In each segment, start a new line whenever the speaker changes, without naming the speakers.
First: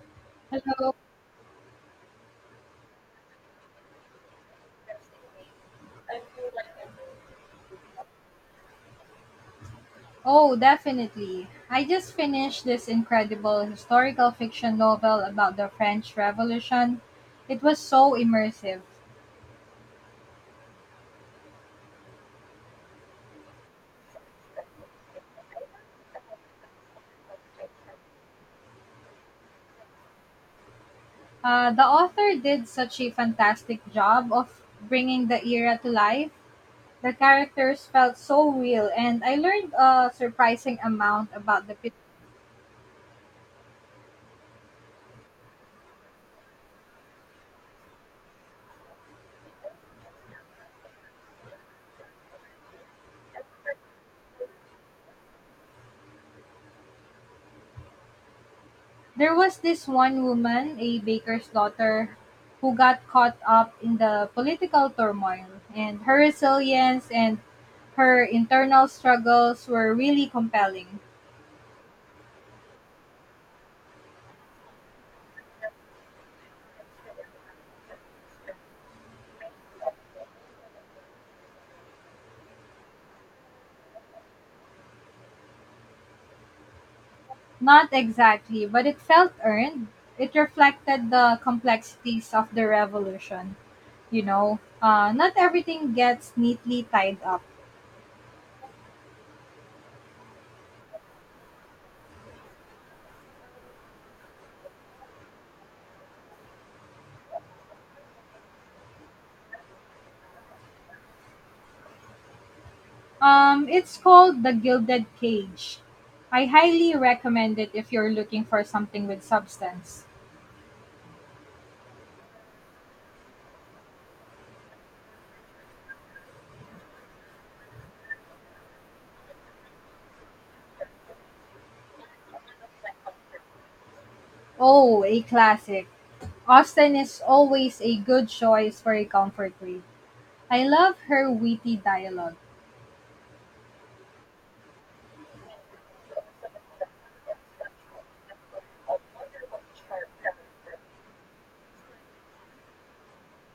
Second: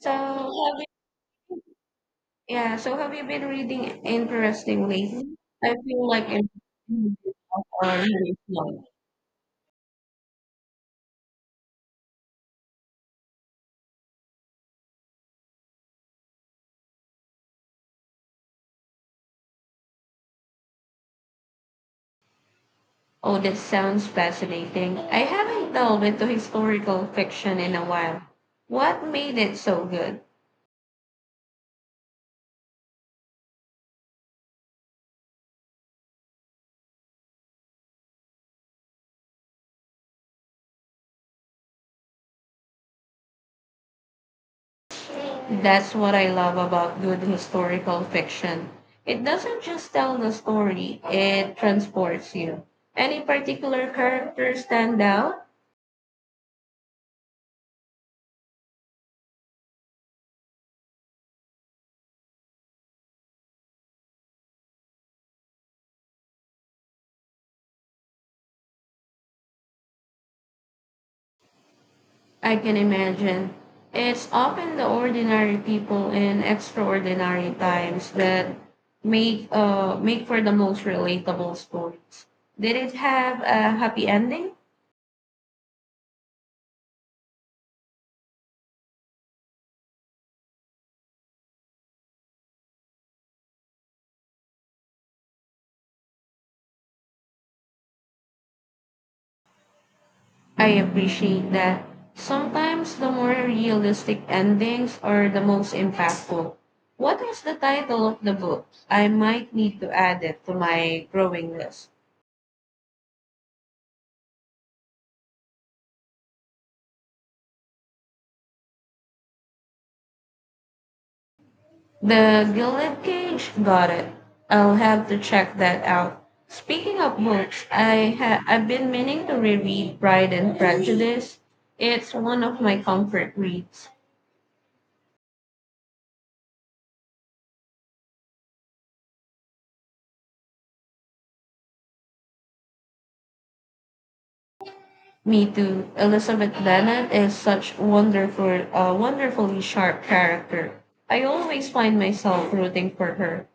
So have you,
Hello.
yeah, so have you been reading interesting lately? I feel like I'm reading on Jerusalem.
Oh, definitely. I just finished this incredible historical fiction novel about the French Revolution. It was so immersive.
Oh, that sounds fascinating. I haven't delved into historical fiction in a while. What made it so good?
The author did such a fantastic job of bringing the era to life. The characters felt so real, and I learned a surprising amount about the
That's what I love about good historical fiction. It doesn't just tell the story, it transports you. Any particular characters stand out?
There was this one woman, a baker's daughter, who got caught up in the political turmoil, and her resilience and her internal struggles were really compelling.
I can imagine. It's often the ordinary people in extraordinary times that make for the most relatable stories. Did it have a happy ending?
Not exactly, but it felt earned. It reflected the complexities of the revolution. You know, not everything gets neatly tied up.
I appreciate that. Sometimes the more realistic endings are the most impactful. What is the title of the book? I might need to add it to my growing list.
It's called The Gilded Cage. I highly recommend it if you're looking for something with substance.
The Gilded Cage. Got it. I'll have to check that out. Speaking of books, I've been meaning to reread Pride and Prejudice. It's one of my comfort reads.
Oh, a classic. Austen is always a good choice for a comfort read. I love her witty dialogue.
Me too. Elizabeth Bennet is such wonderfully sharp character. I always find myself rooting for her.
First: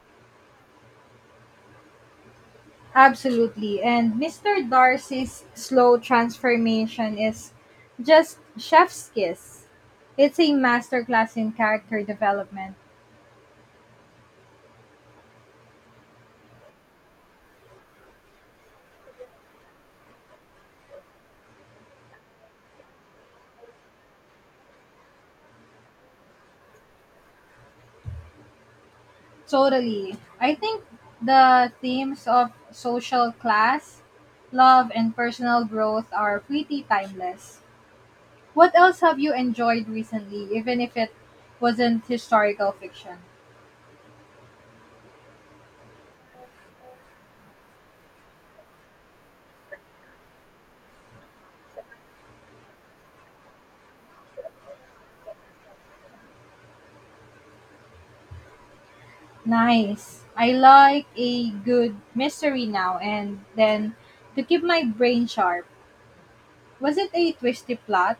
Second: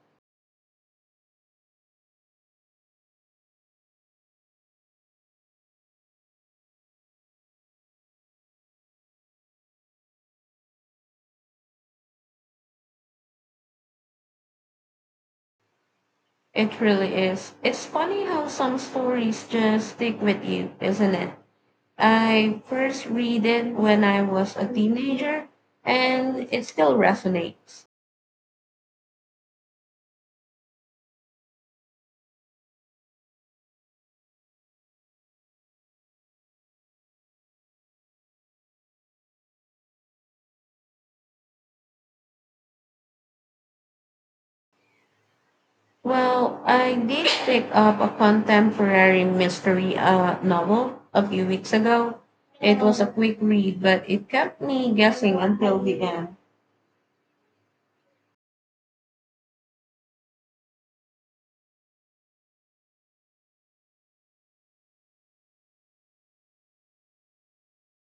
Absolutely. And Mister Darcy's slow transformation is just chef's kiss. It's a masterclass in character development.
It really is. It's funny how some stories just stick with you, isn't it? I first read it when I was a teenager and it still resonates.
Totally. I think the themes of social class, love, and personal growth are pretty timeless. What else have you enjoyed recently, even if it wasn't historical fiction?
Well, I did pick up a contemporary mystery novel a few weeks ago. It was a quick read, but it kept me guessing until the end.
Nice. I like a good mystery now and then to keep my brain sharp. Was it a twisty plot?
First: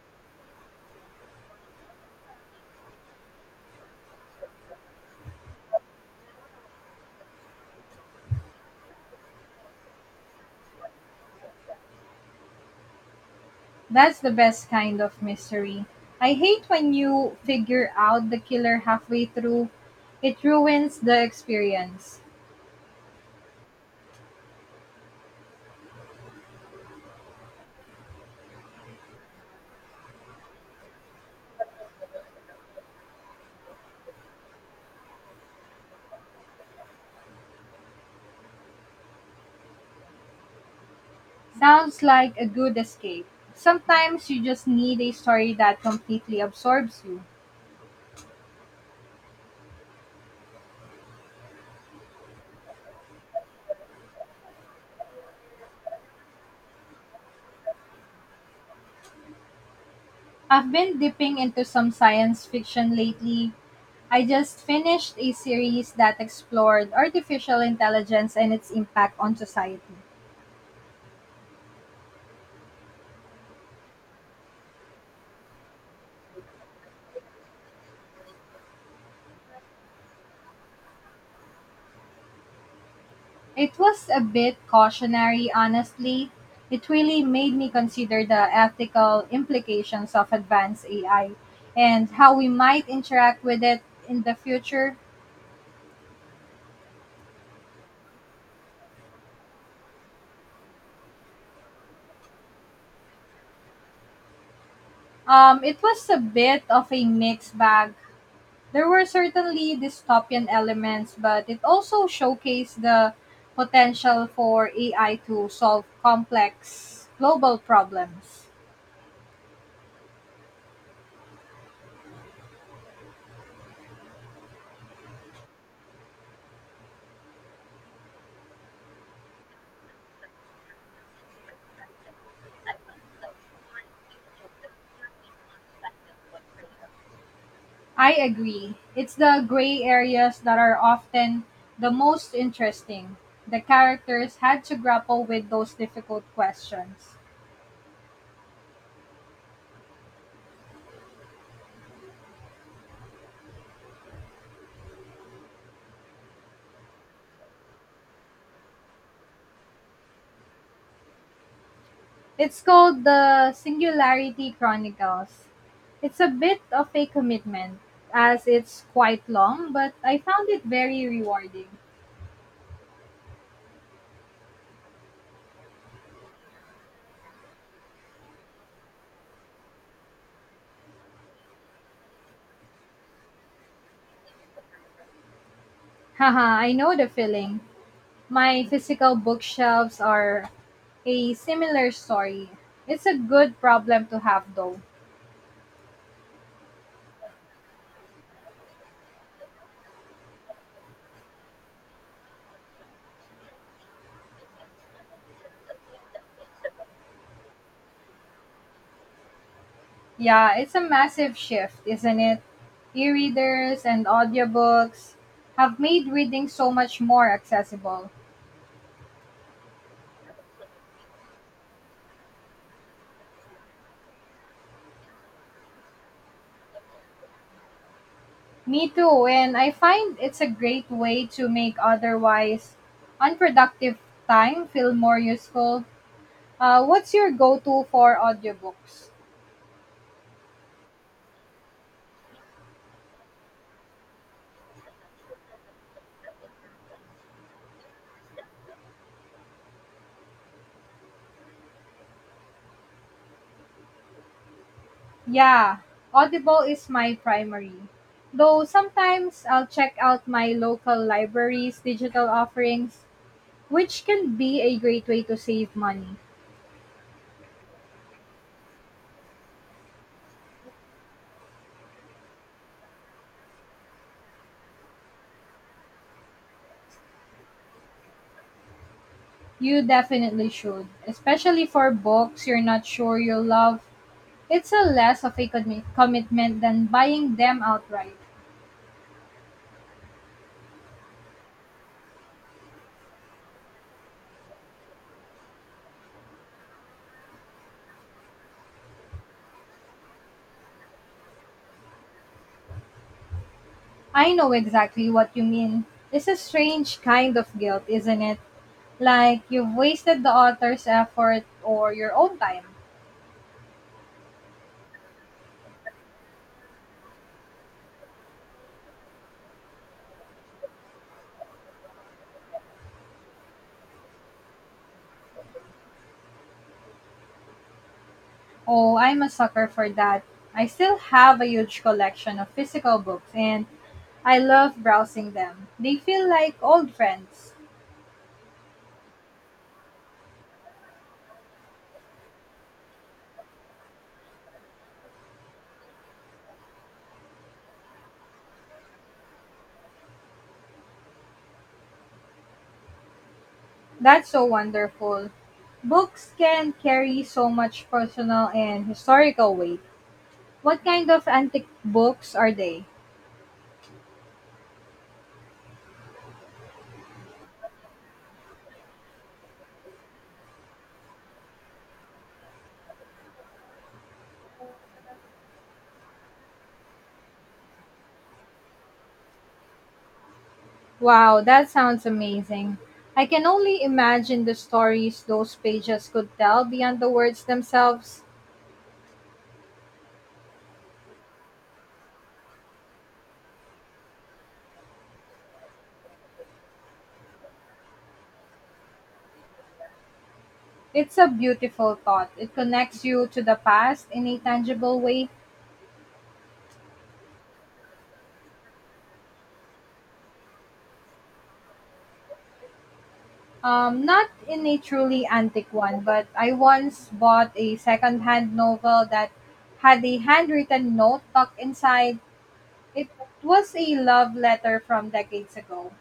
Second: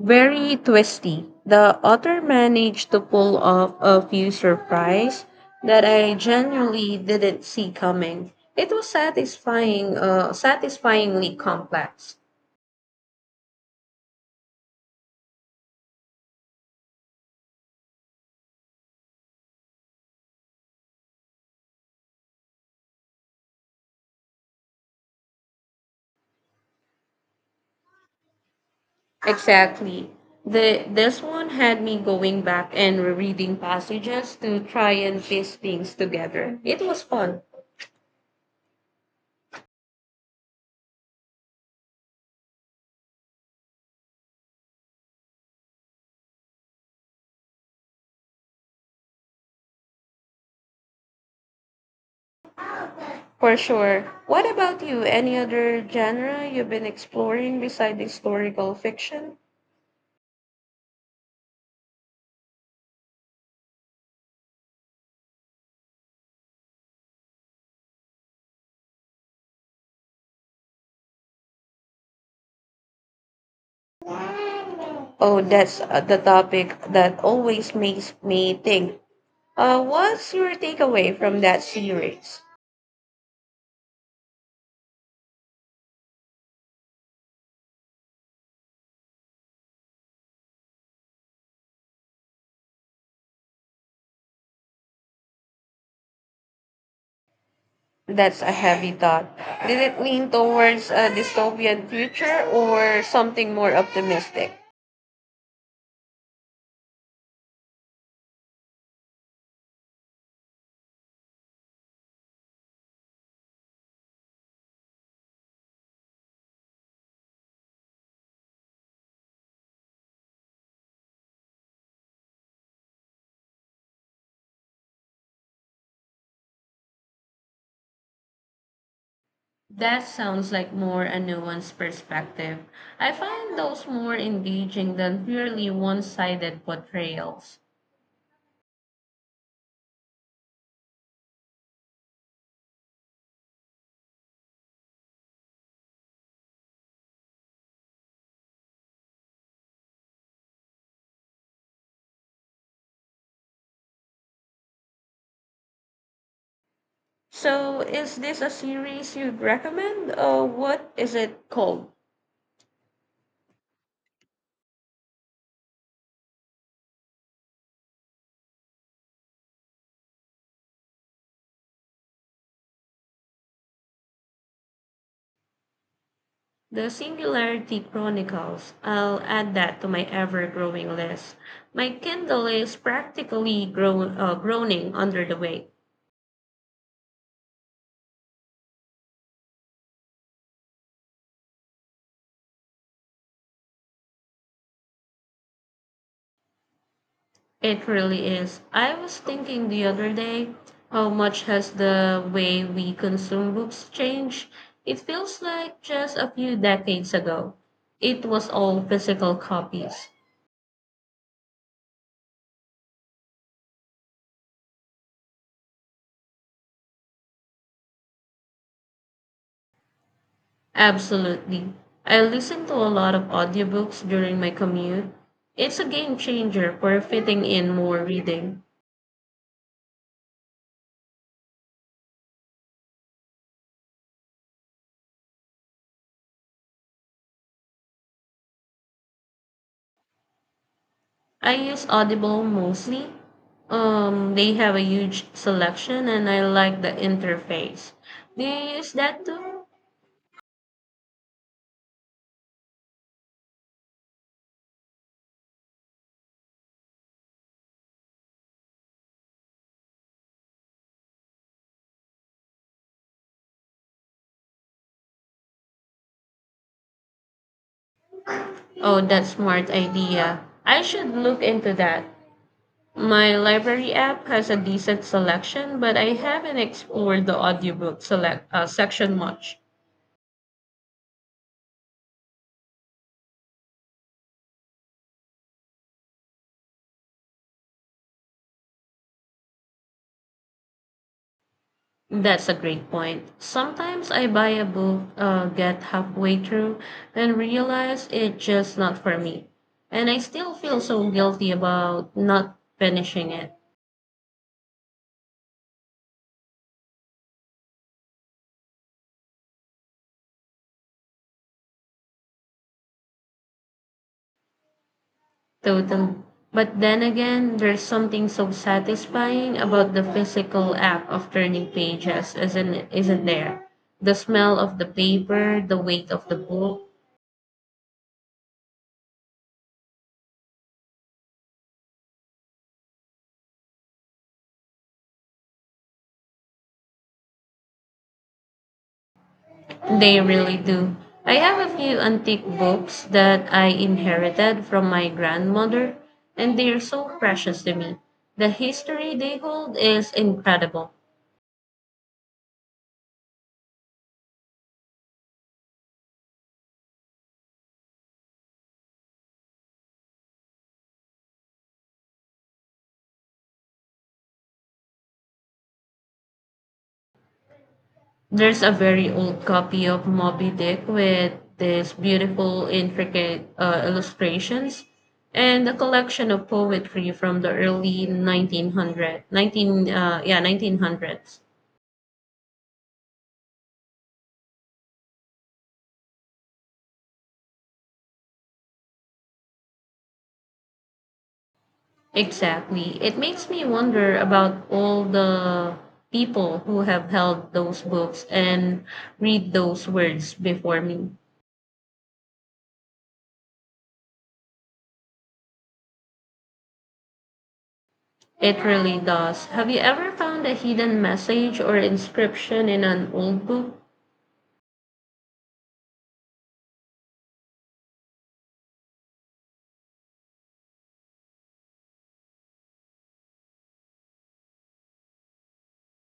Very twisty. The author managed to pull off a few surprise that I genuinely didn't see coming. It was satisfyingly complex.
That's the best kind of mystery. I hate when you figure out the killer halfway through. It ruins the experience.
Exactly. The this one had me going back and rereading passages to try and piece things together. It was fun,
Sounds like a good escape. Sometimes you just need a story that completely absorbs you.
for sure. What about you? Any other genre you've been exploring besides historical fiction?
I've been dipping into some science fiction lately. I just finished a series that explored artificial intelligence and its impact on society.
Oh, that's the topic that always makes me think. What's your takeaway from that series?
It was a bit cautionary, honestly. It really made me consider the ethical implications of advanced AI and how we might interact with it in the future.
That's a heavy thought. Did it lean towards a dystopian future or something more optimistic?
It was a bit of a mixed bag. There were certainly dystopian elements, but it also showcased the potential for AI to solve complex global problems.
That sounds like more a nuanced perspective. I find those more engaging than purely one sided portrayals.
I agree. It's the gray areas that are often the most interesting. The characters had to grapple with those difficult questions.
So, is this a series you'd recommend? What is it called?
It's called the Singularity Chronicles. It's a bit of a commitment, as it's quite long, but I found it very rewarding.
The Singularity Chronicles. I'll add that to my ever growing list. My Kindle is practically groaning under the weight.
Haha, I know the feeling. My physical bookshelves are a similar story. It's a good problem to have though.
It really is. I was thinking the other day, how much has the way we consume books changed? It feels like just a few decades ago, it was all physical copies.
Yeah, it's a massive shift, isn't it? E-readers and audiobooks have made reading so much more accessible.
Absolutely. I listen to a lot of audiobooks during my commute. It's a game changer for fitting in more reading.
Me too, and I find it's a great way to make otherwise unproductive time feel more useful. What's your go-to for audiobooks?
I use Audible mostly. They have a huge selection and I like the interface. Do you use that too?
Yeah, Audible is my primary. Though sometimes I'll check out my local library's digital offerings, which can be a great way to save money.
Oh, that's smart idea. I should look into that. My library app has a decent selection, but I haven't explored the audiobook select section much.
You definitely should, especially for books you're not sure you'll love. It's a less of a commitment than buying them outright.
That's a great point. Sometimes I buy a book, get halfway through, and realize it's just not for me. And I still feel so guilty about not finishing it.
I know exactly what you mean. It's a strange kind of guilt, isn't it? Like you've wasted the author's effort or your own time.
Total. But then again, there's something so satisfying about the physical act of turning pages, isn't there? The smell of the paper, the weight of the book,
Oh, I'm a sucker for that. I still have a huge collection of physical books and I love browsing them. They feel like old friends.
they really do. I have a few antique books that I inherited from my grandmother, and they are so precious to me. The history they hold is incredible.
That's so wonderful. Books can carry so much personal and historical weight. What kind of antique books are they?
There's a very old copy of Moby Dick with these beautiful, intricate illustrations and a collection of poetry from the early
Wow,
1900s.
that sounds amazing. I can only imagine the stories those pages could tell beyond the words themselves.
Exactly. It makes me wonder about all the people who have held those books and read those words before me.
It's a beautiful thought. It connects you to the past in a tangible way.
It really does. Have you ever found a hidden message or inscription in an old book?
Not in a truly antique one, but I once bought a second-hand novel that had a handwritten note tucked inside. It was a love letter from decades ago.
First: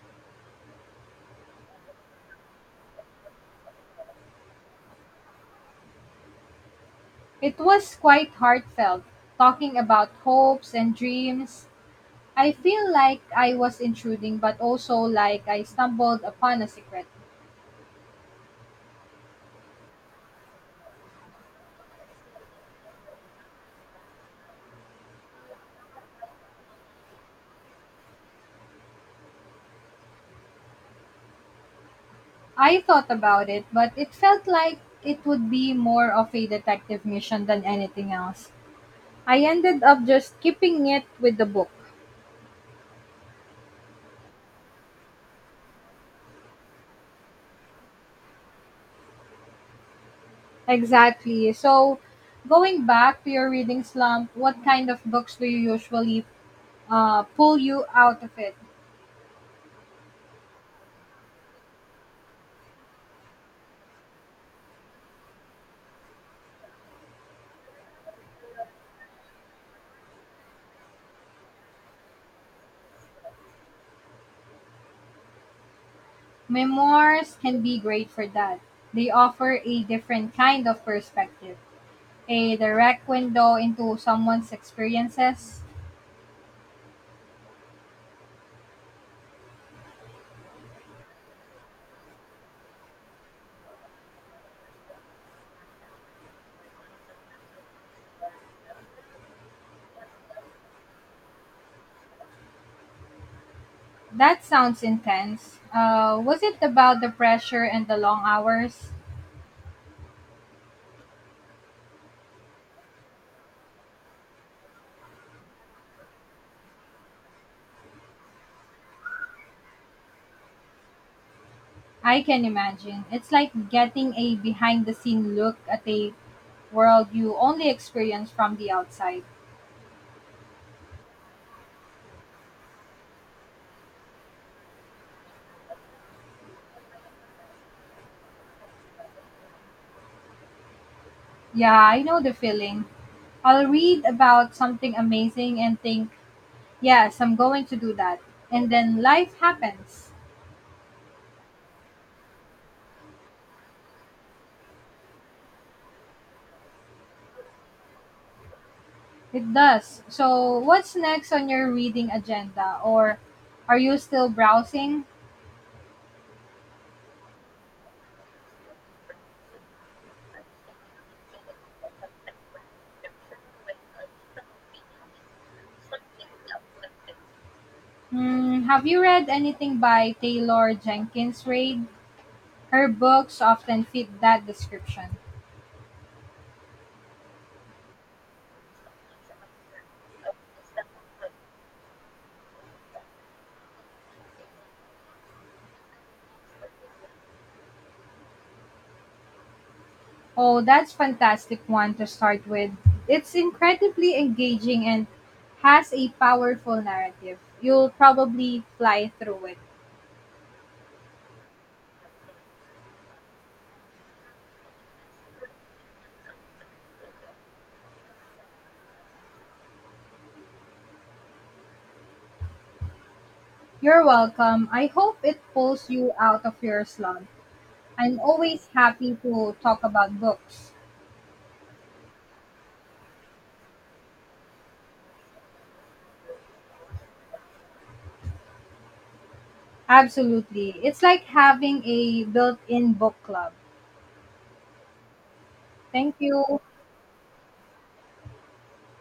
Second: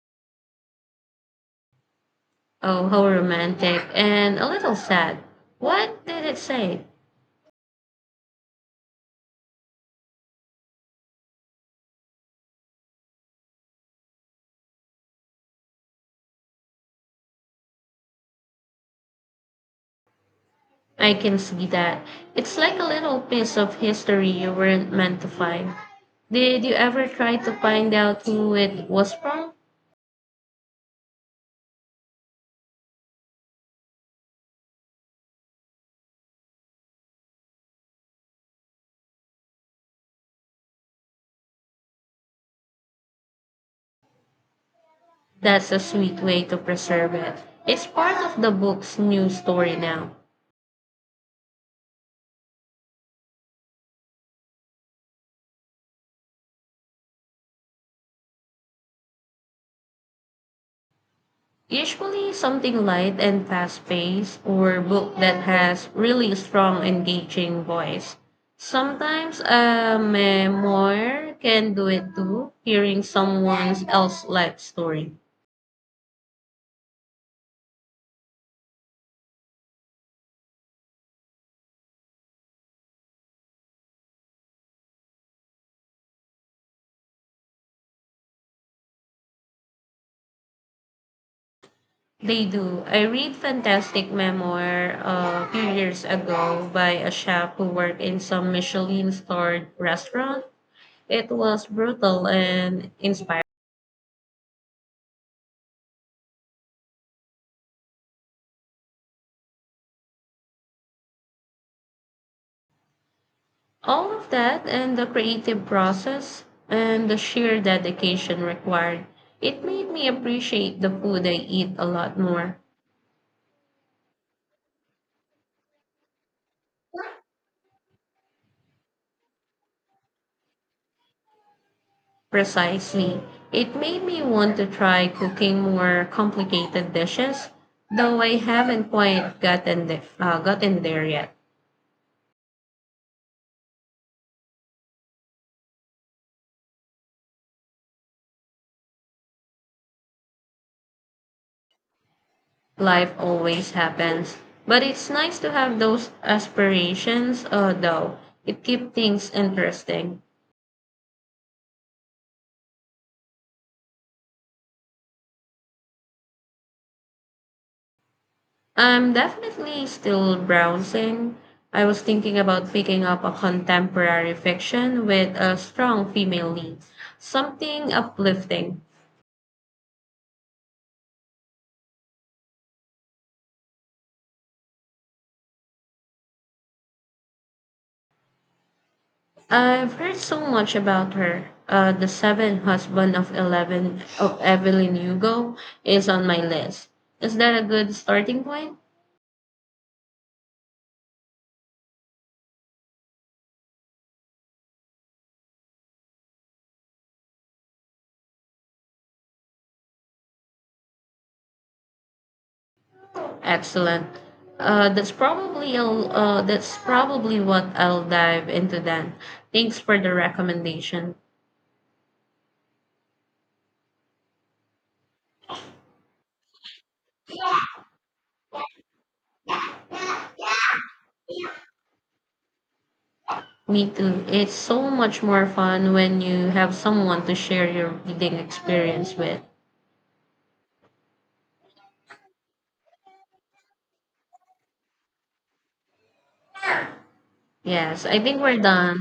Oh, how romantic and a little sad. What did it say?
It was quite heartfelt, talking about hopes and dreams. I feel like I was intruding, but also like I stumbled upon a secret.
I can see that. It's like a little piece of history you weren't meant to find. Did you ever try to find out who it was from?
I thought about it, but it felt like it would be more of a detective mission than anything else. I ended up just keeping it with the book.
That's a sweet way to preserve it. It's part of the book's new story now.
Exactly. So, going back to your reading slump, what kind of books do you usually pull you out of it?
Usually something light and fast paced or book that has really strong engaging voice. Sometimes a memoir can do it too, hearing someone else's life story.
Memoirs can be great for that. They offer a different kind of perspective, a direct window into someone's experiences.
They do. I read fantastic memoir a few years ago by a chef who worked in some Michelin starred restaurant. It was brutal and inspiring.
That sounds intense. Was it about the pressure and the long hours?
All of that and the creative process and the sheer dedication required, it made me appreciate the food I eat a lot
I can
more.
imagine. It's like getting a behind the scene look at a world you only experience from the outside.
Precisely. It made me want to try cooking more complicated dishes, though I haven't quite gotten there yet.
Yeah, I know the feeling. I'll read about something amazing and think, yes, I'm going to do that. And then life happens.
Life always happens. But it's nice to have those aspirations, though. It keeps things
It does.
interesting.
So, what's next on your reading agenda? Or are you still browsing?
I'm definitely still browsing. I was thinking about picking up a contemporary fiction with a strong female lead, something
Hmm,
uplifting.
have you read anything by Taylor Jenkins Reid? Her books often fit that description.
I've heard so much about her. The Seventh Husband of Eleven of Evelyn Hugo is on my list. Is that a good starting point?
Oh, that's fantastic one to start with. It's incredibly engaging and has a powerful narrative. You'll probably fly through it.
Excellent. That's probably what I'll dive into then. Thanks for the recommendation.
You're welcome. I hope it pulls you out of your slump. I'm always happy to talk about books.
Me too. It's so much more fun when you have someone to share your reading experience with.
Absolutely. It's like having a built-in book club. Thank you.
Yes, I think we're done.